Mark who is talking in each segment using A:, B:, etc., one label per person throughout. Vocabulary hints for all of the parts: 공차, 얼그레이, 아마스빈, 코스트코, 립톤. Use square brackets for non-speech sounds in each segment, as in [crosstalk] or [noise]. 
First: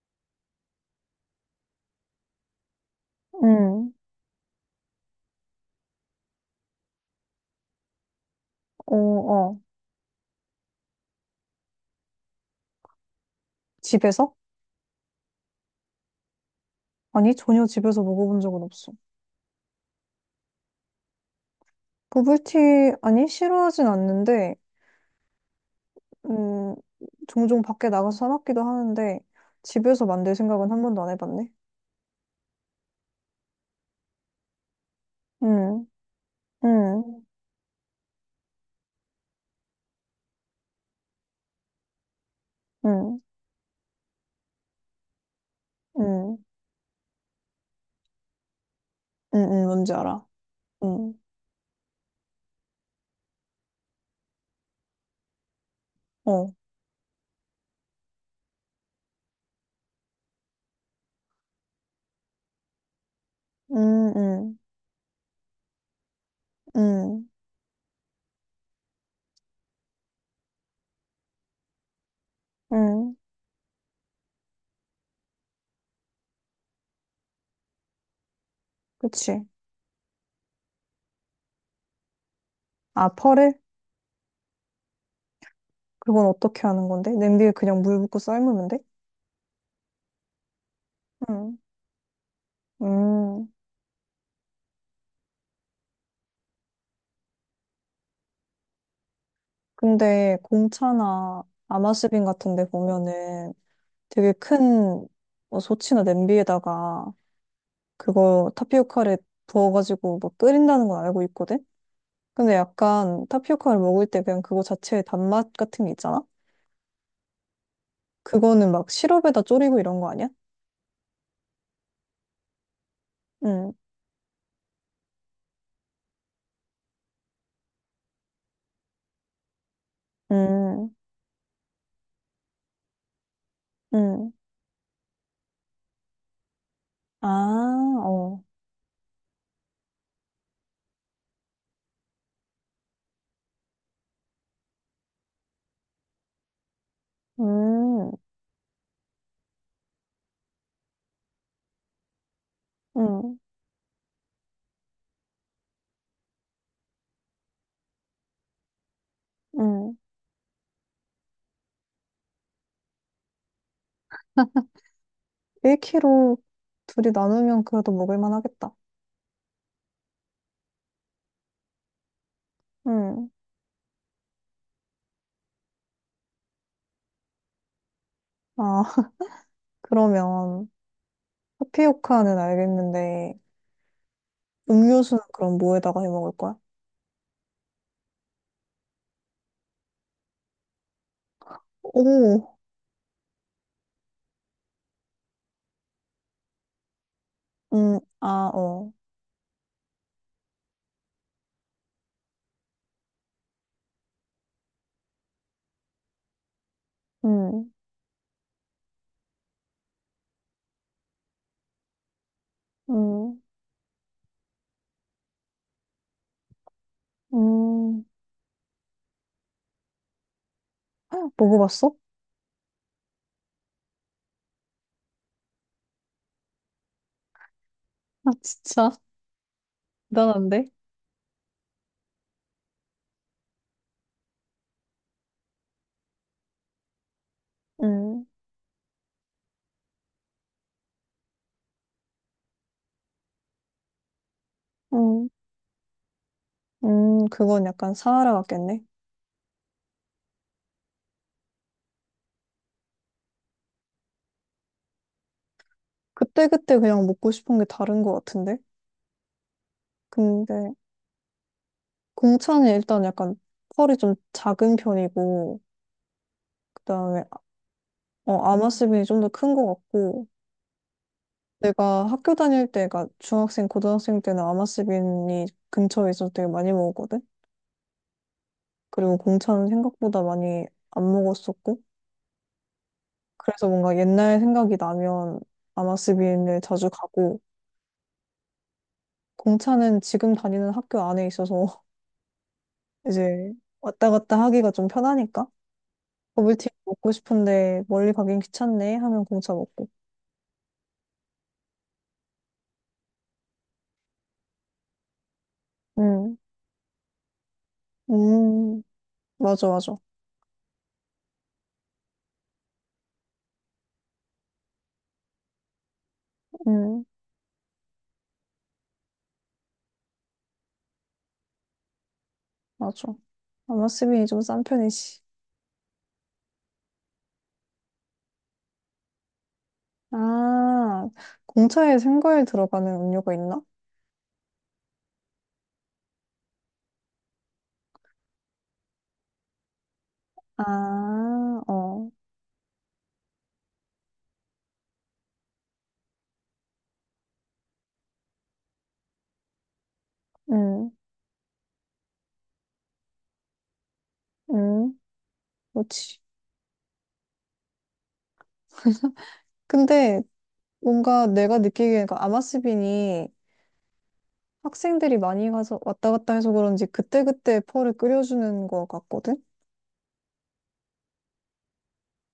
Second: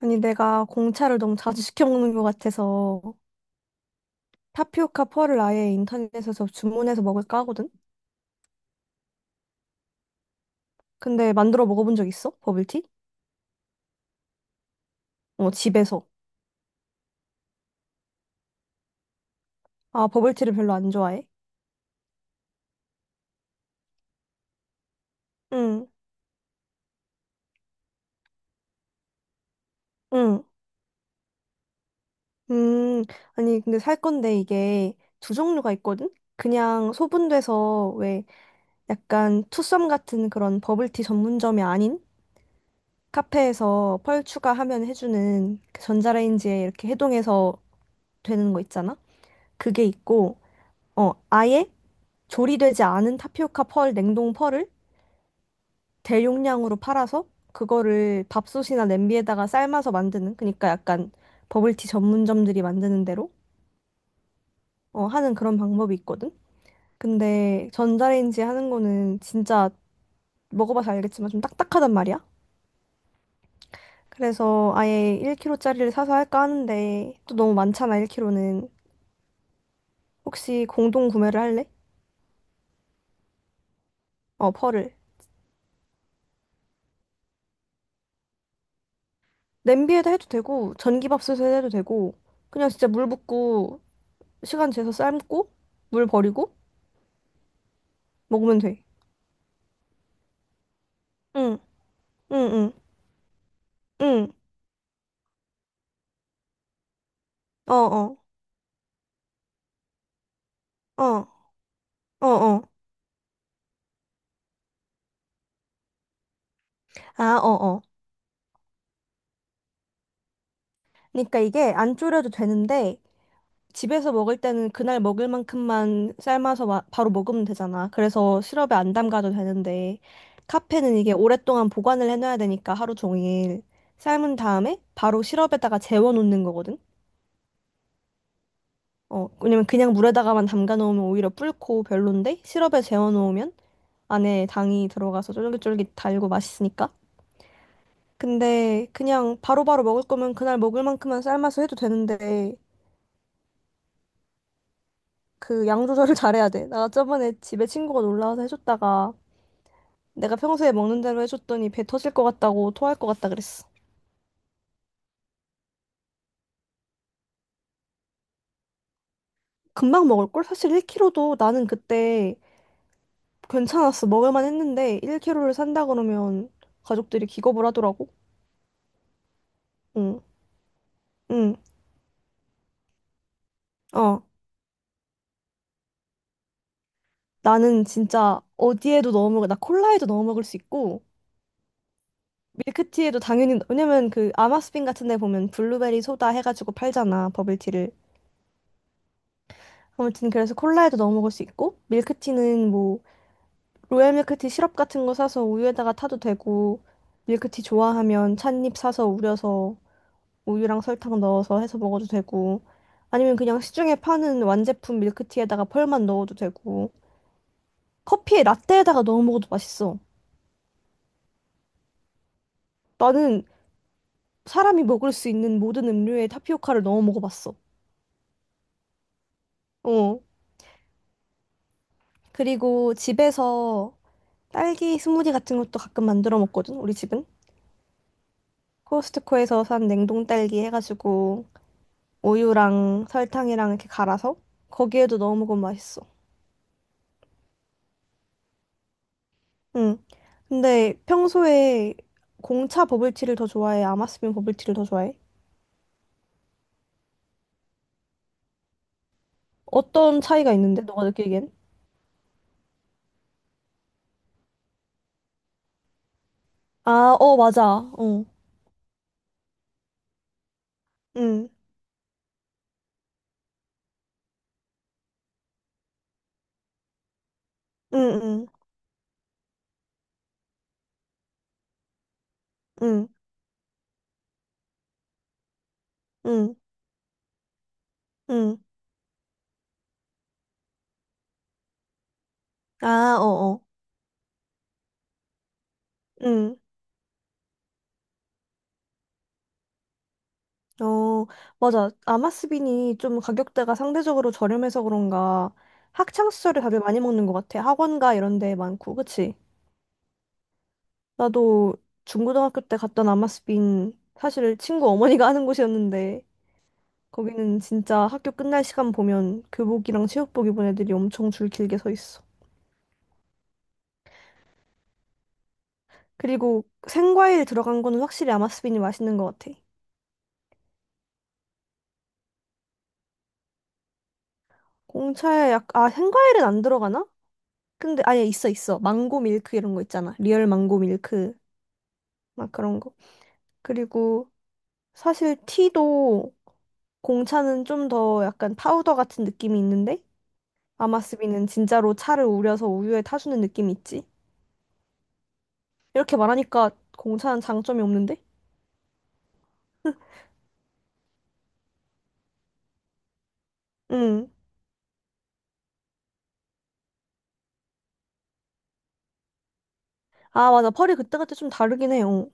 A: 아니, 내가 공차를 너무 자주 시켜 먹는 것 같아서
B: 응,
A: 타피오카 펄을 아예 인터넷에서 주문해서 먹을까 하거든?
B: 어, 어.
A: 근데 만들어 먹어본 적 있어? 버블티?
B: 집에서?
A: 어, 집에서.
B: 아니, 전혀 집에서 먹어본 적은 없어.
A: 아, 버블티를 별로 안 좋아해?
B: 버블티, 아니, 싫어하진 않는데,
A: 응,
B: 음, 종종 밖에 나가서 사 먹기도 하는데, 집에서 만들
A: 응,
B: 생각은 한 번도 안 해봤네.
A: 음. 아니, 근데 살 건데 이게 두 종류가
B: 응,
A: 있거든? 그냥
B: 응,
A: 소분돼서 왜 약간 투썸 같은 그런 버블티 전문점이 아닌
B: 응,
A: 카페에서 펄 추가하면 해주는 그
B: 응, 응,
A: 전자레인지에 이렇게 해동해서 되는 거 있잖아?
B: 응, 응,
A: 그게
B: 뭔지 알아.
A: 있고, 어,
B: 응,
A: 아예 조리되지 않은 타피오카 펄, 냉동 펄을
B: 어,
A: 대용량으로 팔아서 그거를 밥솥이나 냄비에다가 삶아서 만드는, 그러니까 약간 버블티 전문점들이 만드는 대로
B: 응, 응,
A: 어, 하는 그런 방법이 있거든.
B: 응,
A: 근데 전자레인지 하는 거는 진짜 먹어봐서 알겠지만 좀 딱딱하단 말이야.
B: 응,
A: 그래서 아예 1kg짜리를 사서 할까 하는데 또 너무 많잖아, 1kg는.
B: 그치.
A: 혹시 공동 구매를 할래?
B: 아, 펄을?
A: 어, 펄을.
B: 그건 어떻게 하는 건데? 냄비에 그냥 물 붓고 삶으면 돼?
A: 냄비에다 해도 되고 전기밥솥에
B: 응,
A: 해도 되고 그냥 진짜 물
B: 응.
A: 붓고 시간 재서 삶고 물 버리고 먹으면 돼.
B: 근데 공차나
A: 응,
B: 아마스빈
A: 응,
B: 같은 데
A: 응,
B: 보면은 되게
A: 응.
B: 큰뭐치나 냄비에다가
A: 어, 어,
B: 그거 타피오카를 부어가지고 막 끓인다는 건 알고
A: 어,
B: 있거든?
A: 어,
B: 근데
A: 어.
B: 약간 타피오카를 먹을 때 그냥 그거 자체의 단맛 같은 게 있잖아?
A: 아, 어, 어.
B: 그거는 막 시럽에다 졸이고 이런 거 아니야?
A: 그러니까 이게 안 졸여도 되는데
B: 응,
A: 집에서 먹을 때는 그날 먹을 만큼만 삶아서 바로 먹으면 되잖아. 그래서 시럽에 안 담가도 되는데
B: 응,
A: 카페는 이게 오랫동안 보관을 해놔야 되니까 하루 종일
B: 응.
A: 삶은 다음에 바로 시럽에다가 재워놓는 거거든.
B: 아, 어.
A: 어, 왜냐면 그냥 물에다가만 담가 놓으면 오히려 불고 별론데 시럽에 재워 놓으면 안에 당이 들어가서 쫄깃쫄깃 달고 맛있으니까.
B: 음,
A: 근데 그냥 바로바로 먹을 거면 그날 먹을 만큼만 삶아서 해도 되는데
B: 응,
A: 그 양 조절을 [laughs] 잘해야 돼. 나 저번에 집에 친구가 놀라서 해줬다가
B: 응.
A: 내가 평소에 먹는 대로 해줬더니 배 터질 것 같다고 토할 것 같다 그랬어.
B: 1kg 둘이 나누면 그래도 먹을 만하겠다.
A: 금방 먹을걸? 사실 1kg도 나는 그때
B: 응.
A: 괜찮았어. 먹을만 했는데 1kg를 산다 그러면 가족들이 기겁을 하더라고.
B: 아, [laughs]
A: 응,
B: 그러면.
A: 응,
B: 타피오카는 알겠는데,
A: 어.
B: 음료수는 그럼 뭐에다가 해 먹을 거야?
A: 나는 진짜 어디에도 넣어 먹을, 나 콜라에도 넣어 먹을 수 있고,
B: 오,
A: 밀크티에도 당연히 왜냐면 그 아마스빈 같은 데 보면 블루베리 소다 해가지고 팔잖아 버블티를.
B: 아, 어,
A: 아무튼 그래서 콜라에도 넣어 먹을 수 있고 밀크티는 뭐 로얄 밀크티 시럽 같은 거 사서 우유에다가 타도 되고 밀크티
B: 음,
A: 좋아하면 찻잎 사서 우려서 우유랑 설탕 넣어서 해서 먹어도 되고 아니면
B: 음,
A: 그냥 시중에 파는 완제품 밀크티에다가 펄만 넣어도 되고
B: 음.
A: 커피에 라떼에다가 넣어 먹어도 맛있어.
B: 헉, 먹어봤어?
A: 나는 사람이 먹을 수 있는 모든 음료에 타피오카를 넣어 먹어봤어.
B: 아, 진짜,
A: 어.
B: 대단한데?
A: 그리고 집에서 딸기 스무디 같은 것도 가끔 만들어 먹거든, 우리 집은.
B: 음,
A: 코스트코에서 산 냉동 딸기 해가지고 우유랑 설탕이랑 이렇게 갈아서 거기에도
B: 음,
A: 넣어 먹으면 맛있어.
B: 그건 약간 사하라 같겠네.
A: 응. 근데 평소에 공차 버블티를 더 좋아해? 아마스빈 버블티를 더 좋아해?
B: 그때그때 그냥 먹고 싶은 게 다른 것 같은데?
A: 어떤 차이가
B: 근데,
A: 있는데, 너가 느끼기엔?
B: 공차는 일단 약간 펄이 좀 작은 편이고, 그
A: 아,
B: 다음에,
A: 어, 맞아. 어.
B: 어, 아마스빈이 좀 더 큰 것 같고,
A: 응.
B: 내가 학교 다닐 때가 중학생, 고등학생 때는 아마스빈이 근처에 있어서 되게 많이 먹었거든?
A: 응, 응,
B: 그리고 공차는 생각보다 많이 안 먹었었고,
A: 응,
B: 그래서 뭔가 옛날 생각이 나면
A: 응,
B: 아마스빈을 자주 가고,
A: 응.
B: 공차는 지금 다니는 학교 안에 있어서 [laughs]
A: 아, 어,
B: 이제
A: 어.
B: 왔다 갔다 하기가 좀 편하니까,
A: 응.
B: 버블티 먹고 싶은데 멀리 가긴 귀찮네 하면 공차 먹고.
A: 어, 맞아. 아마스빈이 좀 가격대가 상대적으로 저렴해서 그런가 학창
B: 음,
A: 시절에 밥을 많이 먹는 것 같아. 학원가 이런 데
B: 음,
A: 많고, 그치?
B: 맞아, 맞아.
A: 나도 중고등학교 때 갔던 아마스빈 사실 친구 어머니가 [laughs] 하는 곳이었는데
B: 음,
A: 거기는 진짜 학교 끝날 시간 보면 교복이랑 체육복 입은 애들이 엄청 줄 길게 서 있어.
B: 맞아. 아마스빈이 좀 싼 편이지.
A: 그리고 생과일 들어간 거는 확실히 아마스빈이 맛있는 것 같아.
B: 아, 공차에 생과일 들어가는 음료가 있나?
A: 공차에 아, 생과일은 안 들어가나? 근데 아예 있어 있어. 망고 밀크 이런 거 있잖아. 리얼 망고
B: 아,
A: 밀크.
B: 어,
A: 막 그런 거. 그리고 사실 티도 공차는 좀 더 약간 파우더 같은 느낌이 있는데
B: 음,
A: 아마스비는 진짜로 차를 우려서 우유에 타주는 느낌이 있지.
B: 음,
A: 이렇게
B: 그렇지.
A: 말하니까 공차는 장점이 없는데?
B: 근데 뭔가 내가 느끼기에는 그 아마스빈이
A: 응.
B: 학생들이 많이 가서 왔다 갔다 해서 그런지 그때그때 펄을 끓여주는 것 같거든?
A: 아, 맞아. 펄이 그때그때 좀 다르긴 해요.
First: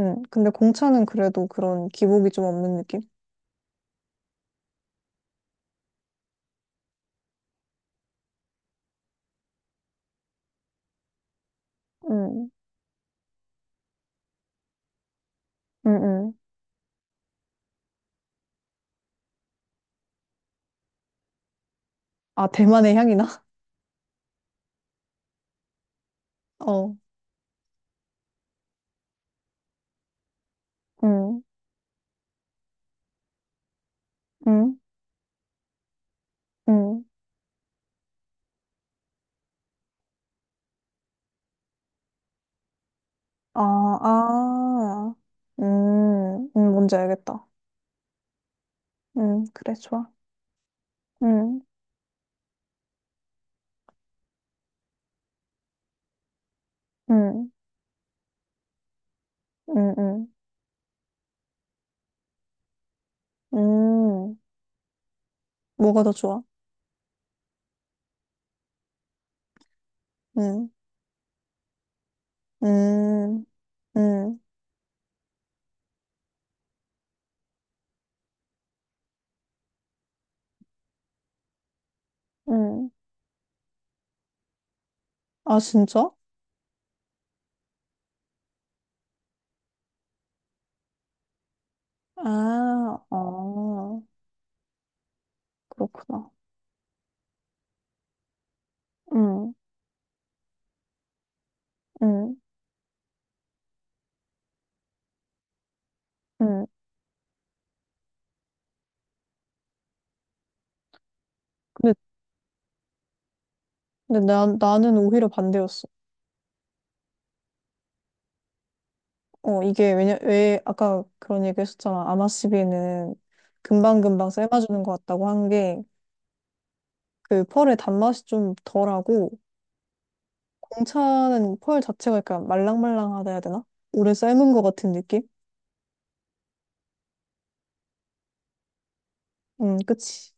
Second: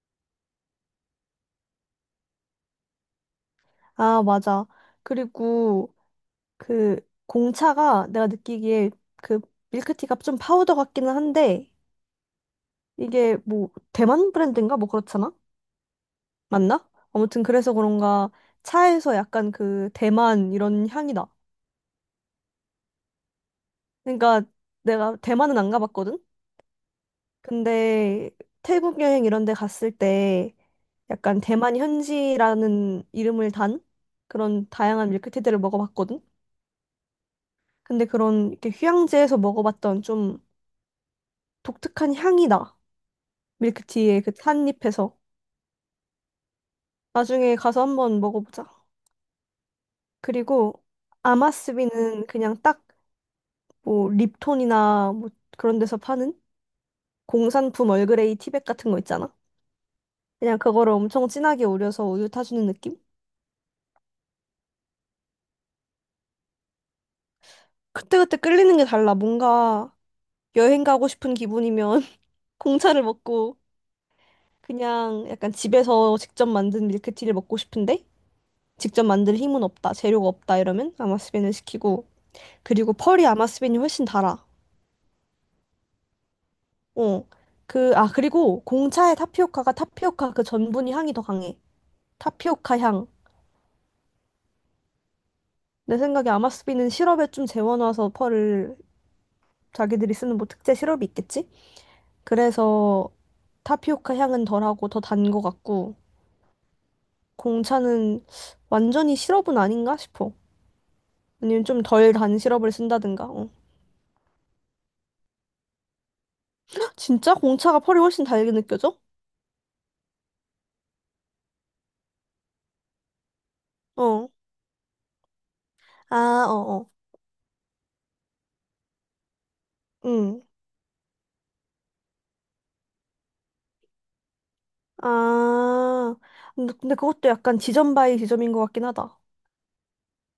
B: 근데 공차는 그래도 그런 기복이 좀 없는 느낌?
A: 아, 맞아. 그리고 그 공차가 내가 느끼기에 그 밀크티가 좀 파우더 같기는 한데
B: 음,
A: 이게 뭐 대만 브랜드인가? 뭐 그렇잖아?
B: 음, 음.
A: 맞나? 아무튼 그래서 그런가 차에서 약간 그 대만 이런 향이 나.
B: 아, 대만의 향이나? [laughs]
A: 그러니까 내가 대만은 안 가봤거든?
B: 어,
A: 근데 태국 여행 이런 데 갔을 때 약간
B: 음,
A: 대만 현지라는 이름을 단 그런
B: 음,
A: 다양한 밀크티들을 먹어봤거든?
B: 음.
A: 근데 그런 이렇게 휴양지에서 먹어봤던 좀 독특한 향이 나.
B: 아,
A: 밀크티의 그
B: 아,
A: 산잎에서.
B: 뭔지 알겠다.
A: 나중에 가서 한번 먹어보자.
B: 그래, 좋아.
A: 그리고
B: 음,
A: 아마스비는 그냥 딱 뭐 립톤이나 뭐 그런 데서 파는
B: 음,
A: 공산품 얼그레이 티백 같은 거 있잖아.
B: 음, 음,
A: 그냥 그거를 엄청 진하게 우려서 우유 타주는 느낌?
B: 음. 뭐가 더 좋아?
A: 그때그때 끌리는 게 달라. 뭔가
B: 음,
A: 여행 가고 싶은 기분이면 [laughs] 공차를
B: 음,
A: 먹고
B: 음,
A: 그냥 약간 집에서 직접 만든 밀크티를 먹고 싶은데 직접 만들 힘은 없다, 재료가 없다 이러면 아마스빈을 시키고
B: 음.
A: 그리고 펄이 아마스빈이 훨씬 달아.
B: 아, 진짜?
A: 어. 아, 그리고 공차의 타피오카가 타피오카 그 전분이 향이 더 강해. 타피오카
B: 아,
A: 향.
B: 어,
A: 내
B: 그렇구나.
A: 생각에 아마스빈은 시럽에 좀 재워놔서 펄을
B: 음,
A: 자기들이 쓰는 뭐 특제 시럽이 있겠지?
B: 음,
A: 그래서 타피오카 향은 덜하고 더 단 거 같고
B: 음.
A: 공차는 완전히 시럽은 아닌가 싶어. 아니면 좀
B: 근데,
A: 덜 단 시럽을 쓴다든가. 어.
B: 근데 나는 오히려 반대였어.
A: 헉, 진짜 공차가 펄이 훨씬 달게 느껴져?
B: 어, 이게 왜 아까 그런 얘기 했었잖아. 아마시비는
A: 어.
B: 금방금방 삶아주는 것 같다고 한 게,
A: 아, 어, 어.
B: 그 펄의 단맛이 좀 덜하고,
A: 응.
B: 공차는 펄 자체가 약간 말랑말랑하다 해야 되나? 오래 삶은 것 같은 느낌?
A: 아. 근데 그것도 약간 지점 바이 지점인 것 같긴 하다.
B: 그치.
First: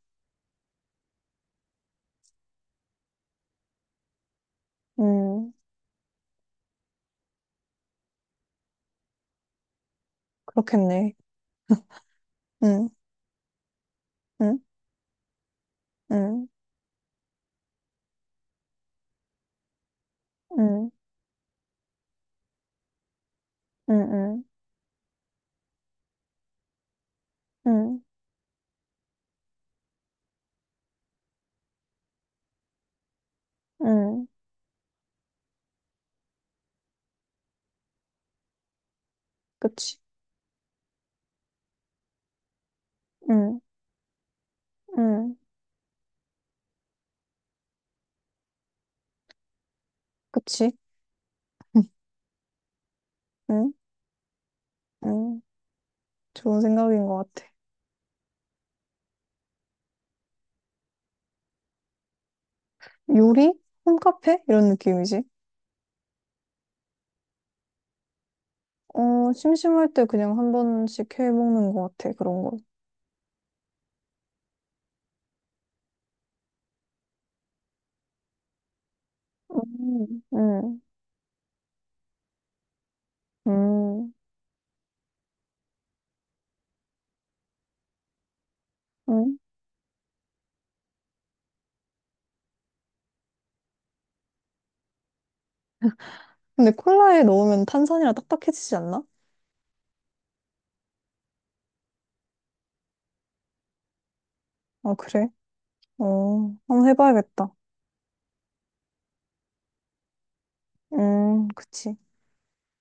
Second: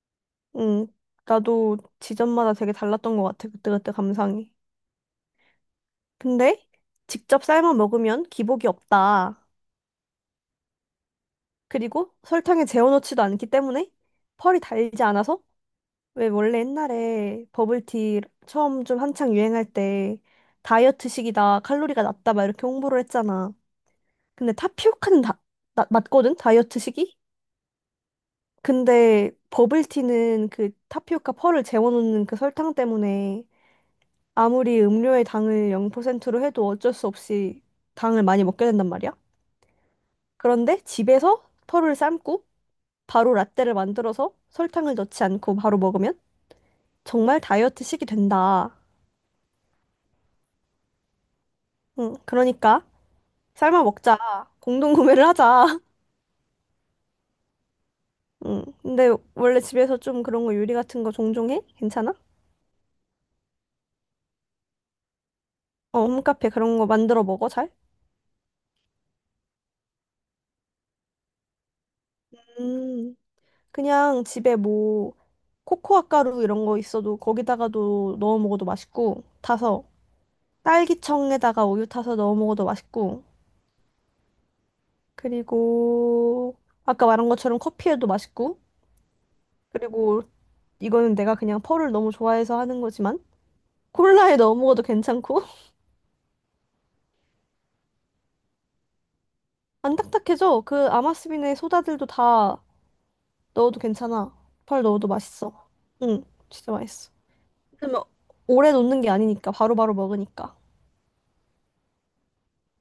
A: 응. 나도 지점마다 되게 달랐던 것 같아. 그때그때 감상이.
B: 음,
A: 근데 직접 삶아 먹으면 기복이 없다.
B: 그렇겠네.
A: 그리고 설탕에
B: 음,
A: 재워놓지도 않기 때문에
B: 음,
A: 펄이 달지 않아서 왜
B: 음,
A: 원래 옛날에 버블티 처음 좀 한창 유행할 때
B: 음,
A: 다이어트식이다 칼로리가 낮다 막 이렇게 홍보를 했잖아.
B: 음, 음,
A: 근데 타피오카는 다, 낮거든 다이어트식이.
B: 음,
A: 근데 버블티는 그 타피오카 펄을 재워놓는 그 설탕 때문에
B: 음,
A: 아무리 음료의 당을 0%로 해도 어쩔 수 없이 당을 많이 먹게 된단 말이야.
B: 그치.
A: 그런데 집에서 펄을 삶고 바로
B: 음,
A: 라떼를 만들어서 설탕을 넣지
B: 음,
A: 않고 바로 먹으면 정말 다이어트식이 된다.
B: 그치. [laughs]
A: 응, 그러니까
B: 음,
A: 삶아 먹자. 공동 구매를
B: 음,
A: 하자.
B: 좋은 생각인 것 같아.
A: [laughs] 응, 근데 원래 집에서 좀 그런 거 요리 같은 거 종종 해? 괜찮아?
B: 요리? 홈카페? 이런 느낌이지.
A: 어, 홈카페 그런 거 만들어 먹어, 잘?
B: 어, 심심할 때 그냥 한 번씩 해 먹는 것 같아, 그런 거.
A: 음, 그냥 집에 뭐 코코아 가루 이런 거 있어도 거기다가도 넣어 먹어도 맛있고 타서
B: 음, 음,
A: 딸기청에다가 우유 타서 넣어 먹어도 맛있고
B: 음,
A: 그리고 아까 말한 것처럼 커피에도 맛있고
B: 음.
A: 그리고 이거는 내가 그냥 펄을 너무 좋아해서 하는 거지만 콜라에 넣어 먹어도 괜찮고. [laughs]
B: 근데 콜라에 넣으면 탄산이라 딱딱해지지 않나?
A: 안 딱딱해져. 그 아마스빈의 소다들도 다 넣어도 괜찮아. 펄
B: 아,
A: 넣어도
B: 그래?
A: 맛있어.
B: 어,
A: 응, 진짜
B: 한번
A: 맛있어.
B: 해봐야겠다.
A: 그러면 오래 놓는 게 아니니까 바로바로 먹으니까.
B: 그치.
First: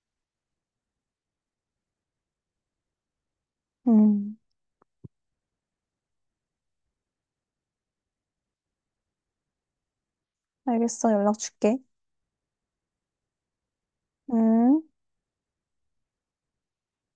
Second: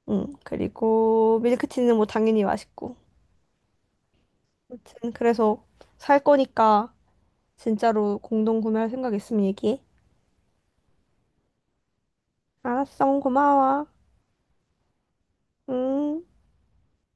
A: 응, 그리고 밀크티는 뭐 당연히 맛있고.
B: 음.
A: 아무튼 그래서 살 거니까 진짜로 공동 구매할 생각 있으면 얘기해.
B: 알겠어. 연락 줄게.
A: 알았어, 고마워.
B: 응?
A: 응.